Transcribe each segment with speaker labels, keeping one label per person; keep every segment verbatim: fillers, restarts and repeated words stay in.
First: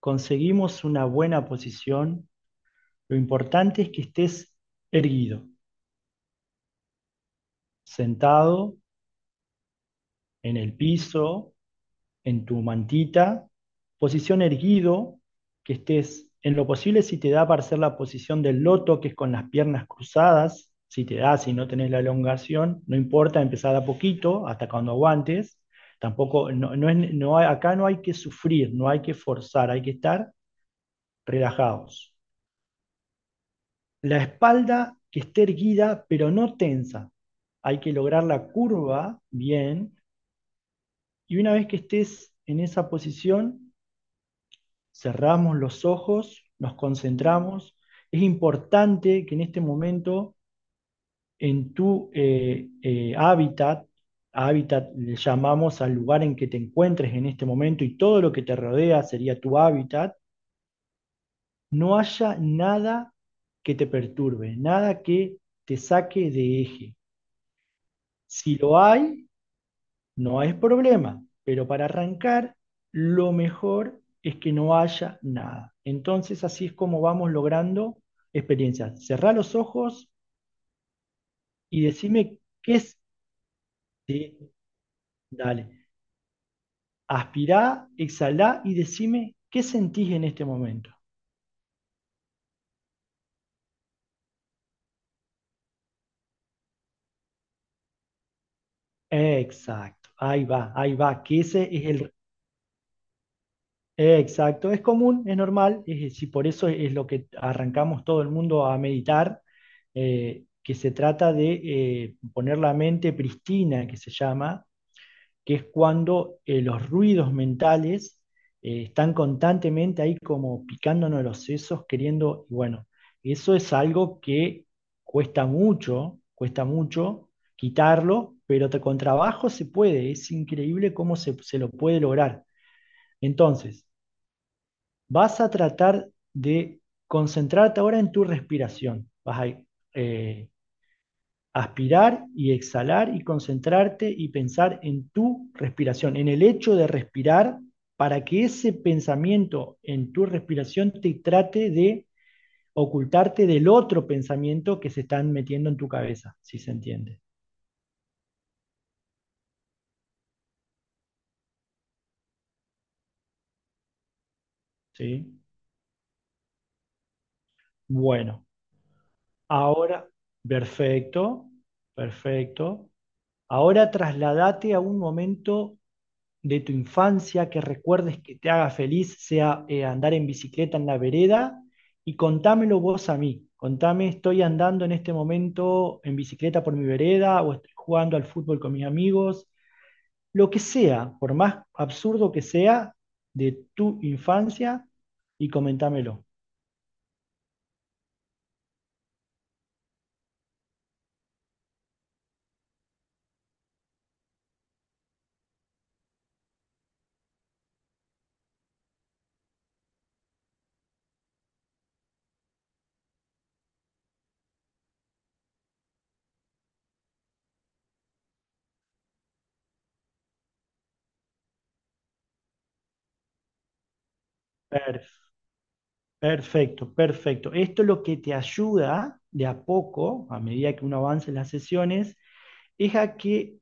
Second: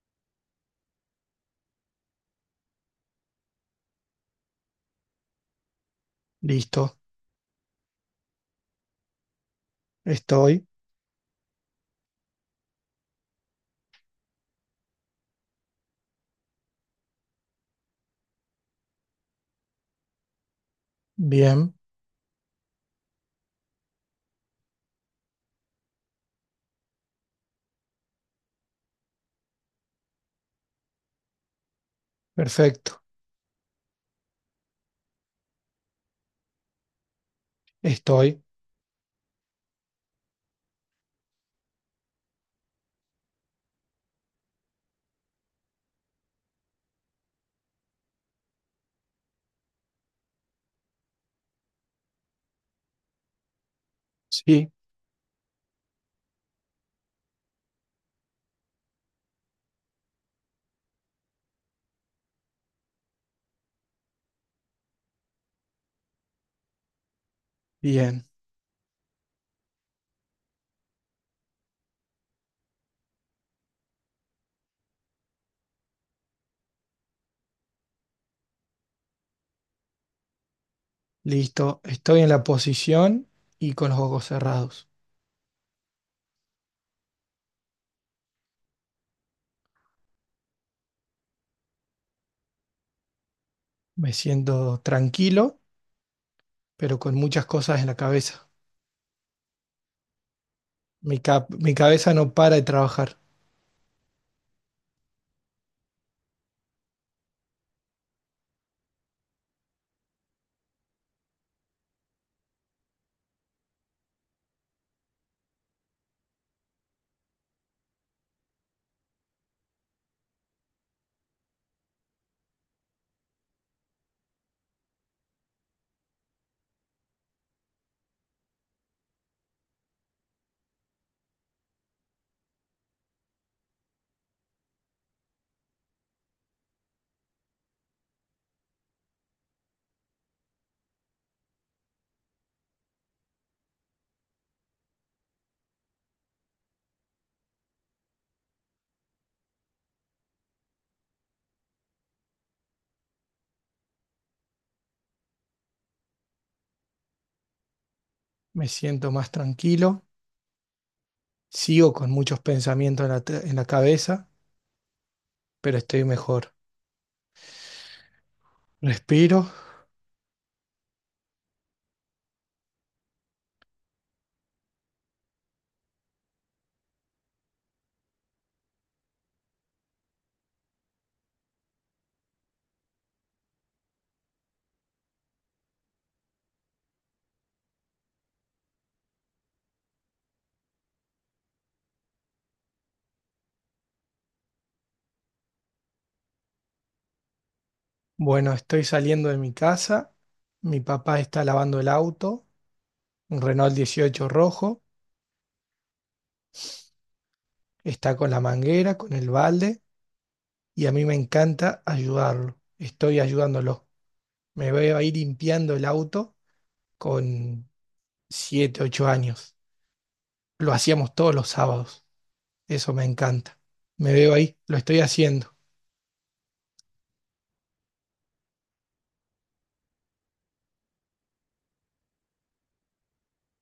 Speaker 1: Conseguimos una buena posición, lo importante es que estés erguido,
Speaker 2: Listo.
Speaker 1: sentado en
Speaker 2: Estoy.
Speaker 1: el piso, en tu mantita, posición erguido, que estés en lo posible si te da para hacer la posición del loto, que es con las piernas cruzadas, si te da, si no
Speaker 2: Bien.
Speaker 1: tenés la elongación, no importa, empezar a poquito, hasta cuando aguantes. Tampoco, no, no es, no hay- acá no hay que sufrir, no hay que forzar, hay que estar relajados.
Speaker 2: Perfecto.
Speaker 1: La espalda que esté erguida, pero no tensa. Hay que lograr
Speaker 2: Estoy.
Speaker 1: la curva bien. Y una vez que estés en esa posición, cerramos los ojos, nos concentramos. Es importante que en este momento, en tu eh, eh, hábitat,
Speaker 2: Sí.
Speaker 1: hábitat le llamamos al lugar en que te encuentres en este momento y todo lo que te rodea sería tu hábitat, no haya nada que te perturbe, nada que te saque de eje.
Speaker 2: Bien.
Speaker 1: Si lo hay, no es problema, pero para arrancar, lo mejor es que no haya nada. Entonces, así es como vamos logrando experiencias. Cerrá los ojos y
Speaker 2: Listo. Estoy en
Speaker 1: decime
Speaker 2: la
Speaker 1: qué es.
Speaker 2: posición y con los ojos
Speaker 1: Sí,
Speaker 2: cerrados.
Speaker 1: dale. Aspirá, exhalá y decime qué sentís en este momento.
Speaker 2: Me siento tranquilo, pero con muchas cosas en la cabeza.
Speaker 1: Exacto. Ahí va, ahí
Speaker 2: Mi
Speaker 1: va, que
Speaker 2: cap-
Speaker 1: ese
Speaker 2: mi
Speaker 1: es
Speaker 2: cabeza
Speaker 1: el...
Speaker 2: no para de trabajar.
Speaker 1: Exacto, es común, es normal, es, y por eso es lo que arrancamos todo el mundo a meditar, eh, que se trata de eh, poner la mente pristina, que se llama, que es cuando eh, los ruidos mentales eh, están constantemente ahí como picándonos los sesos, queriendo, y bueno, eso es algo que cuesta mucho, cuesta mucho quitarlo, pero te- con trabajo se puede, es increíble cómo se se lo puede lograr. Entonces, vas a tratar de concentrarte ahora en tu respiración. Vas a eh, aspirar y exhalar y concentrarte y pensar en tu respiración, en el hecho de respirar, para que ese pensamiento en tu respiración te trate de ocultarte del otro pensamiento que se están metiendo en tu cabeza, si se entiende.
Speaker 2: Me siento más tranquilo. Sigo con muchos pensamientos en la, te- en la cabeza,
Speaker 1: ¿Sí?
Speaker 2: pero estoy mejor.
Speaker 1: Bueno,
Speaker 2: Respiro.
Speaker 1: ahora, perfecto, perfecto. Ahora trasladate a un momento de tu infancia que recuerdes que te haga feliz, sea eh, andar en bicicleta en la vereda y contámelo vos a mí. Contame, estoy andando en este momento en bicicleta por mi vereda o estoy jugando al fútbol con mis amigos, lo que sea, por más absurdo que sea, de tu infancia y comentámelo.
Speaker 2: Bueno, estoy saliendo de mi casa. Mi papá está lavando el auto, un Renault dieciocho rojo. Está con la manguera, con el balde y a mí me encanta ayudarlo. Estoy ayudándolo. Me veo ahí limpiando el auto con siete, ocho años. Lo hacíamos todos los sábados. Eso me encanta. Me veo ahí, lo estoy
Speaker 1: Per-
Speaker 2: haciendo.
Speaker 1: Perfecto, perfecto. Esto es lo que te ayuda de a poco, a medida que uno avance en las sesiones, es a que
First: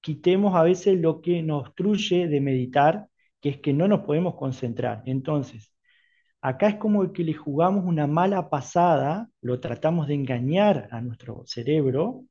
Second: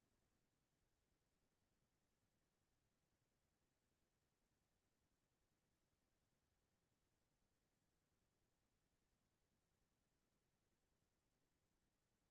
Speaker 1: quitemos a veces lo que nos obstruye de meditar, que es que no nos podemos concentrar. Entonces, acá es como que le jugamos una mala pasada, lo tratamos de engañar a nuestro cerebro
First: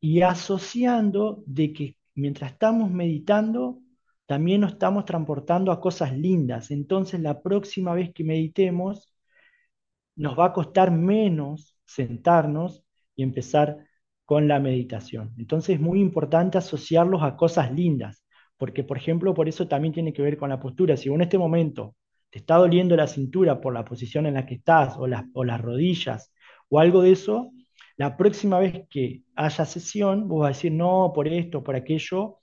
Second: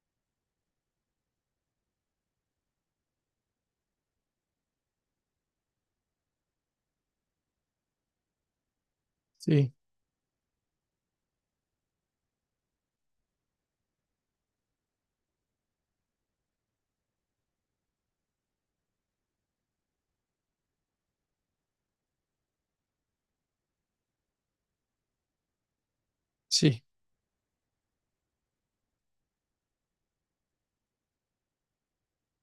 Speaker 1: y asociando de que mientras estamos meditando, también nos estamos transportando a cosas lindas. Entonces, la próxima vez que meditemos,
Speaker 2: Sí,
Speaker 1: nos va a costar menos sentarnos y empezar con la meditación. Entonces es muy importante asociarlos a cosas lindas, porque por ejemplo, por eso también tiene que ver con la postura. Si vos en este momento te está doliendo la cintura por la posición en la que estás, o las, o las rodillas, o
Speaker 2: sí,
Speaker 1: algo de eso, la próxima vez que haya sesión, vos vas a decir, no, por esto, por aquello,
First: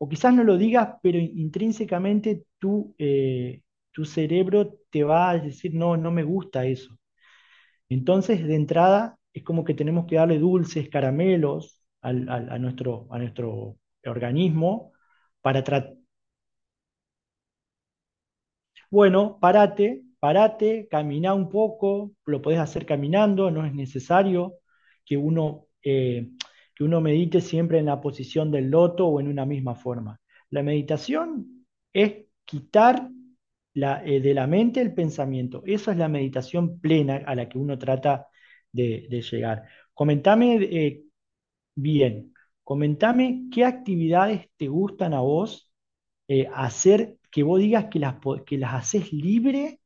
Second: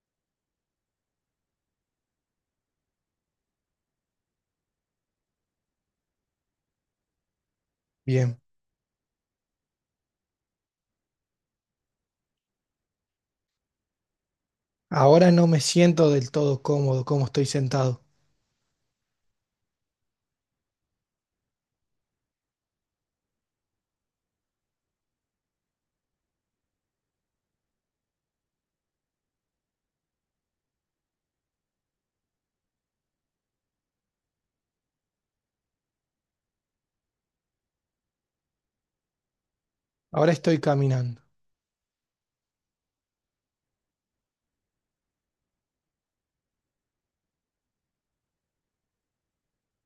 Speaker 1: o quizás no lo digas, pero intrínsecamente tú... Eh, tu cerebro te va a decir, no, no me gusta eso.
Speaker 2: bien.
Speaker 1: Entonces, de entrada, es como que tenemos que darle dulces, caramelos al- al- a nuestro, a nuestro organismo
Speaker 2: Ahora no me
Speaker 1: para, tra-
Speaker 2: siento del todo cómodo como estoy sentado.
Speaker 1: bueno, parate, parate, camina un poco, lo podés hacer caminando, no es necesario que uno, eh, que uno medite siempre en la posición del loto o en una misma forma. La meditación es quitar la, eh, de la mente el pensamiento. Esa es la meditación plena a la que uno trata de, de llegar.
Speaker 2: Ahora
Speaker 1: Comentame
Speaker 2: estoy
Speaker 1: eh,
Speaker 2: caminando.
Speaker 1: bien, comentame qué actividades te gustan a vos eh, hacer, que vos digas que las, po- que las haces libre,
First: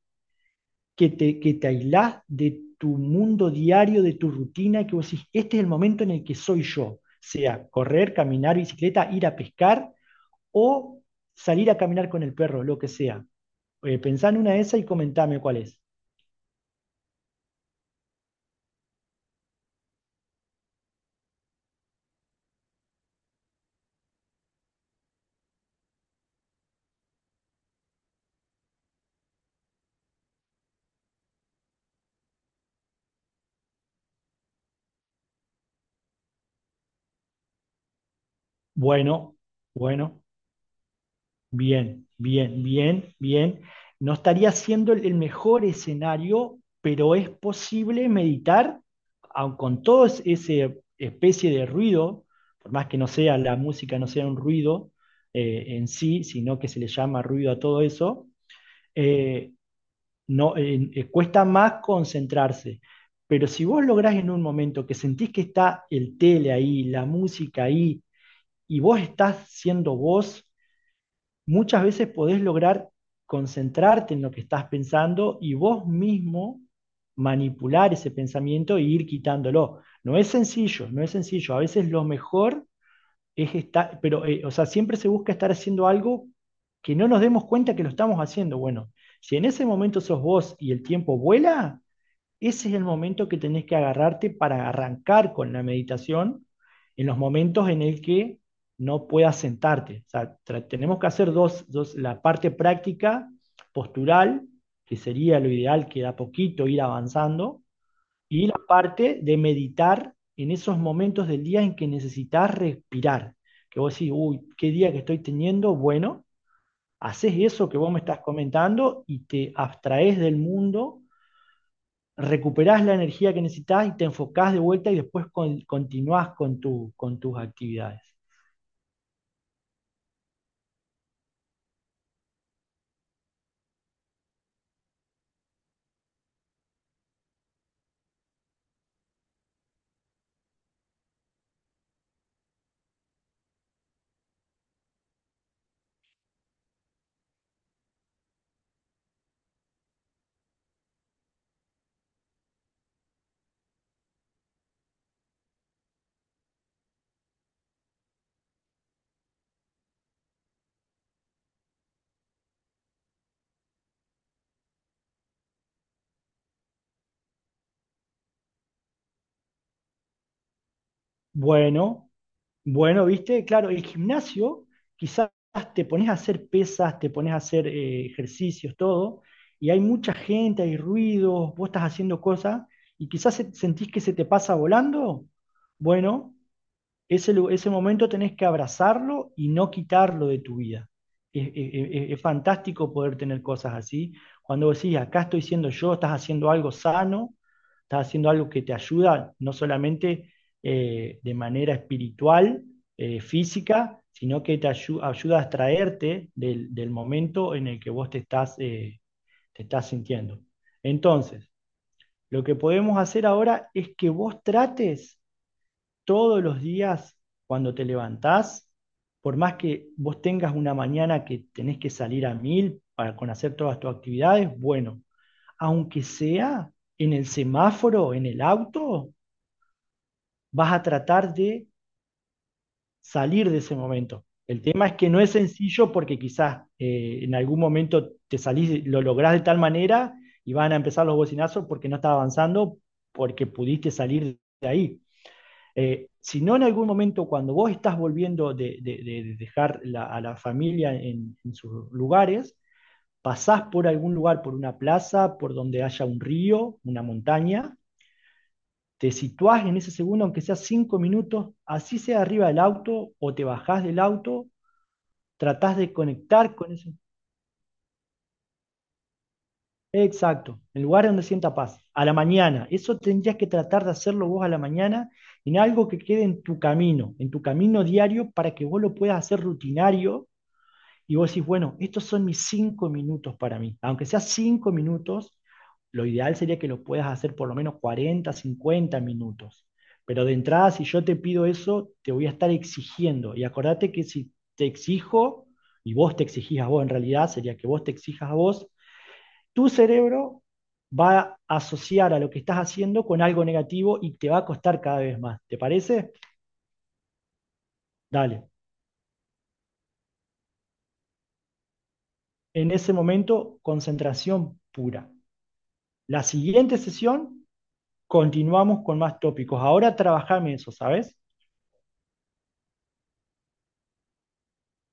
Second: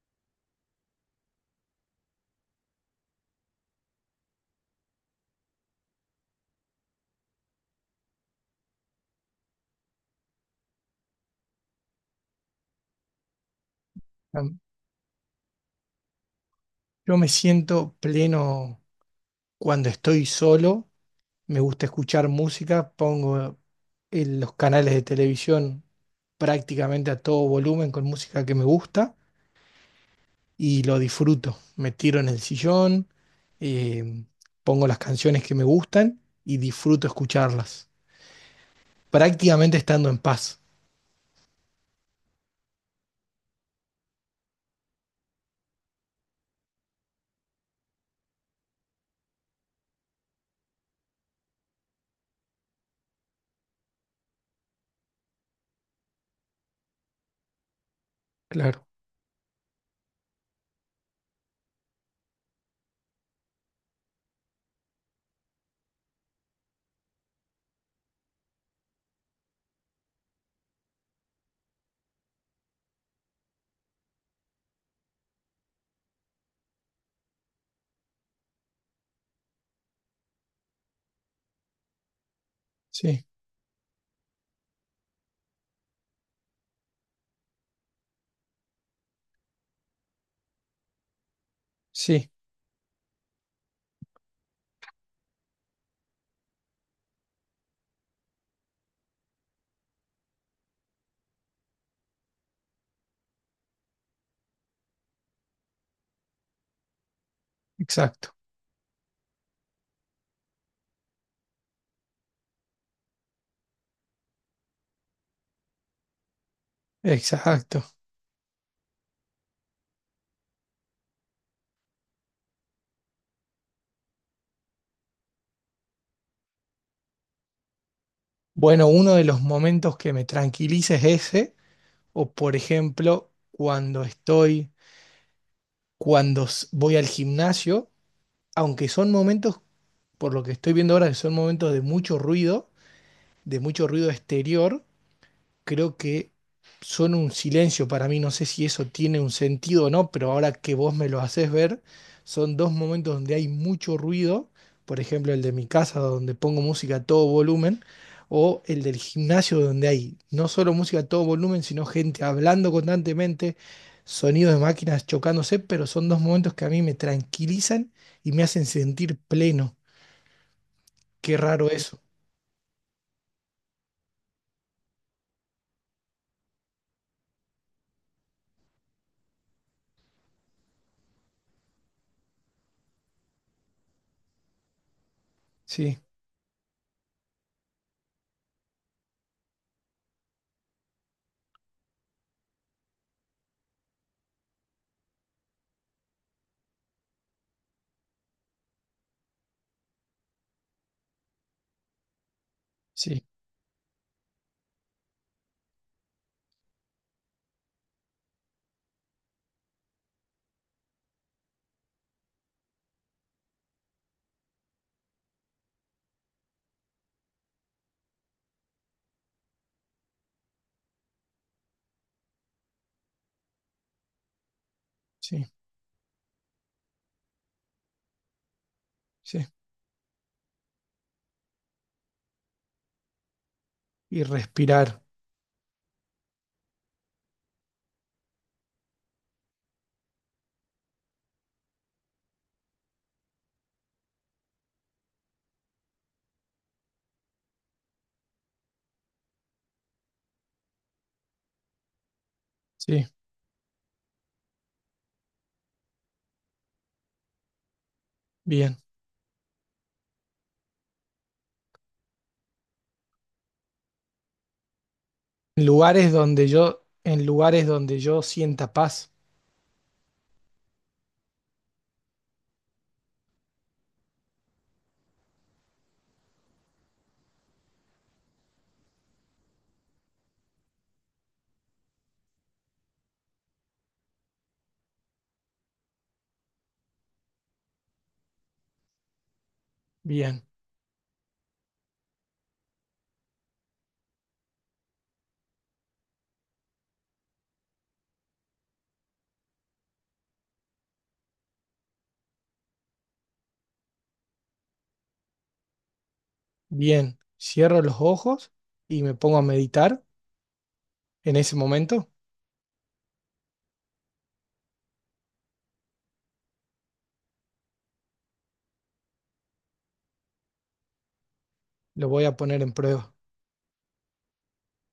Speaker 1: que te, que te aislás de tu mundo diario, de tu rutina, que vos decís, este es el momento en el que soy yo, sea correr, caminar, bicicleta, ir a pescar o salir a caminar con el perro, lo que sea. Eh, pensá en una
Speaker 2: Am-
Speaker 1: de esas y comentame cuál es.
Speaker 2: Yo me siento pleno cuando estoy solo, me gusta escuchar música, pongo el- los canales de televisión prácticamente a todo volumen con música que me gusta y lo disfruto. Me tiro en el sillón, eh, pongo las canciones que me gustan y disfruto escucharlas,
Speaker 1: Bueno,
Speaker 2: prácticamente estando en
Speaker 1: bueno.
Speaker 2: paz.
Speaker 1: Bien, bien, bien, bien. No estaría siendo el el mejor escenario, pero es posible meditar aun con todo es- ese especie de ruido, por más que no sea la música, no sea un ruido eh, en sí, sino que se le llama ruido a todo eso,
Speaker 2: Claro,
Speaker 1: eh, no, eh, eh, cuesta más concentrarse. Pero si vos lográs en un momento que sentís que está el tele ahí, la música ahí, y vos estás siendo vos, muchas veces podés lograr concentrarte en lo que estás pensando y vos mismo manipular ese pensamiento e ir quitándolo. No es sencillo, no es sencillo. A veces lo mejor
Speaker 2: sí,
Speaker 1: es estar, pero, eh, o sea, siempre se busca estar haciendo algo que no nos demos cuenta que lo estamos haciendo. Bueno, si en ese momento sos vos y el tiempo vuela,
Speaker 2: sí,
Speaker 1: ese es el momento que tenés que agarrarte para arrancar con la meditación en los momentos en el que no puedas sentarte. O sea, tra- tenemos que hacer dos, dos, la parte práctica postural, que sería lo ideal, que da poquito ir avanzando,
Speaker 2: exacto,
Speaker 1: y la parte de meditar en esos momentos del día en que necesitas respirar. Que vos decís, uy, qué día que estoy teniendo, bueno, haces eso que
Speaker 2: exacto.
Speaker 1: vos me estás comentando y te abstraes del mundo, recuperás la energía que necesitas y te enfocás de vuelta y después con- continuás con, tu- con tus actividades.
Speaker 2: Bueno, uno de los momentos que me tranquiliza es ese, o por ejemplo, cuando estoy, cuando s- voy al gimnasio, aunque son momentos, por lo que estoy viendo ahora, que son momentos de mucho ruido, de mucho ruido exterior, creo que son un silencio para mí. No sé si eso tiene un sentido o no, pero ahora que vos me lo haces ver, son dos momentos donde hay mucho ruido. Por ejemplo, el de mi casa, donde pongo música a todo volumen, o el del gimnasio, donde hay no solo música a todo volumen, sino gente hablando constantemente, sonidos de máquinas chocándose, pero son dos momentos que a mí me tranquilizan y me hacen sentir pleno. Qué raro eso.
Speaker 1: Bueno, bueno, viste, claro, el gimnasio quizás te pones a hacer pesas, te pones a hacer eh, ejercicios, todo, y hay mucha gente, hay ruidos, vos estás haciendo cosas y quizás se- sentís que se te pasa volando.
Speaker 2: Sí,
Speaker 1: Bueno, Ese, ese momento tenés que abrazarlo y no quitarlo de tu vida. Es, es- es- fantástico poder tener cosas así. Cuando vos decís, acá estoy siendo yo, estás haciendo algo sano, estás haciendo algo que te ayuda, no solamente eh, de manera espiritual, eh,
Speaker 2: sí,
Speaker 1: física, sino que te ayu- ayuda a extraerte del, del momento en el que vos te estás, eh, te estás sintiendo. Entonces, lo que podemos hacer ahora es que vos trates todos los días cuando te levantás, por más que vos tengas una mañana que tenés que salir a mil para con hacer todas tus actividades, bueno,
Speaker 2: sí,
Speaker 1: aunque sea en el semáforo, en el auto,
Speaker 2: sí.
Speaker 1: vas a tratar de salir de ese
Speaker 2: Y
Speaker 1: momento. El tema es
Speaker 2: respirar.
Speaker 1: que no es sencillo porque quizás eh, en algún momento te salís, lo lográs de tal manera y van a empezar los bocinazos porque no estás avanzando, porque pudiste salir de ahí. Eh, si no en algún momento cuando vos estás volviendo de, de- de dejar la- a la familia en, en sus lugares,
Speaker 2: Sí,
Speaker 1: pasás por algún lugar, por una plaza, por donde haya un río, una montaña,
Speaker 2: bien.
Speaker 1: te situás en ese segundo, aunque sea cinco minutos, así sea arriba del auto o te bajás del auto,
Speaker 2: En
Speaker 1: tratás de
Speaker 2: lugares donde
Speaker 1: conectar con
Speaker 2: yo,
Speaker 1: eso.
Speaker 2: en lugares donde yo sienta paz.
Speaker 1: Exacto, el lugar donde sienta paz, a la mañana. Eso tendrías que tratar de hacerlo vos a la mañana en algo que quede en tu camino, en tu camino diario para que vos lo puedas hacer rutinario y vos decís, bueno, estos son mis cinco minutos para mí. Aunque sea cinco minutos, lo ideal sería que lo puedas hacer por lo menos cuarenta, cincuenta minutos. Pero de
Speaker 2: Bien,
Speaker 1: entrada, si yo te pido eso, te voy a estar exigiendo. Y acordate que si te exijo, y vos te exigís a vos, en realidad sería que vos te exijas a vos, tu cerebro va a asociar a lo que estás haciendo con algo negativo y te va a costar cada vez más. ¿Te parece?
Speaker 2: bien. Cierro los
Speaker 1: Dale.
Speaker 2: ojos y me pongo a meditar. En ese momento
Speaker 1: En ese momento, concentración pura. La siguiente sesión, continuamos con más tópicos. Ahora trabajame eso, ¿sabes?
Speaker 2: lo voy a poner en prueba.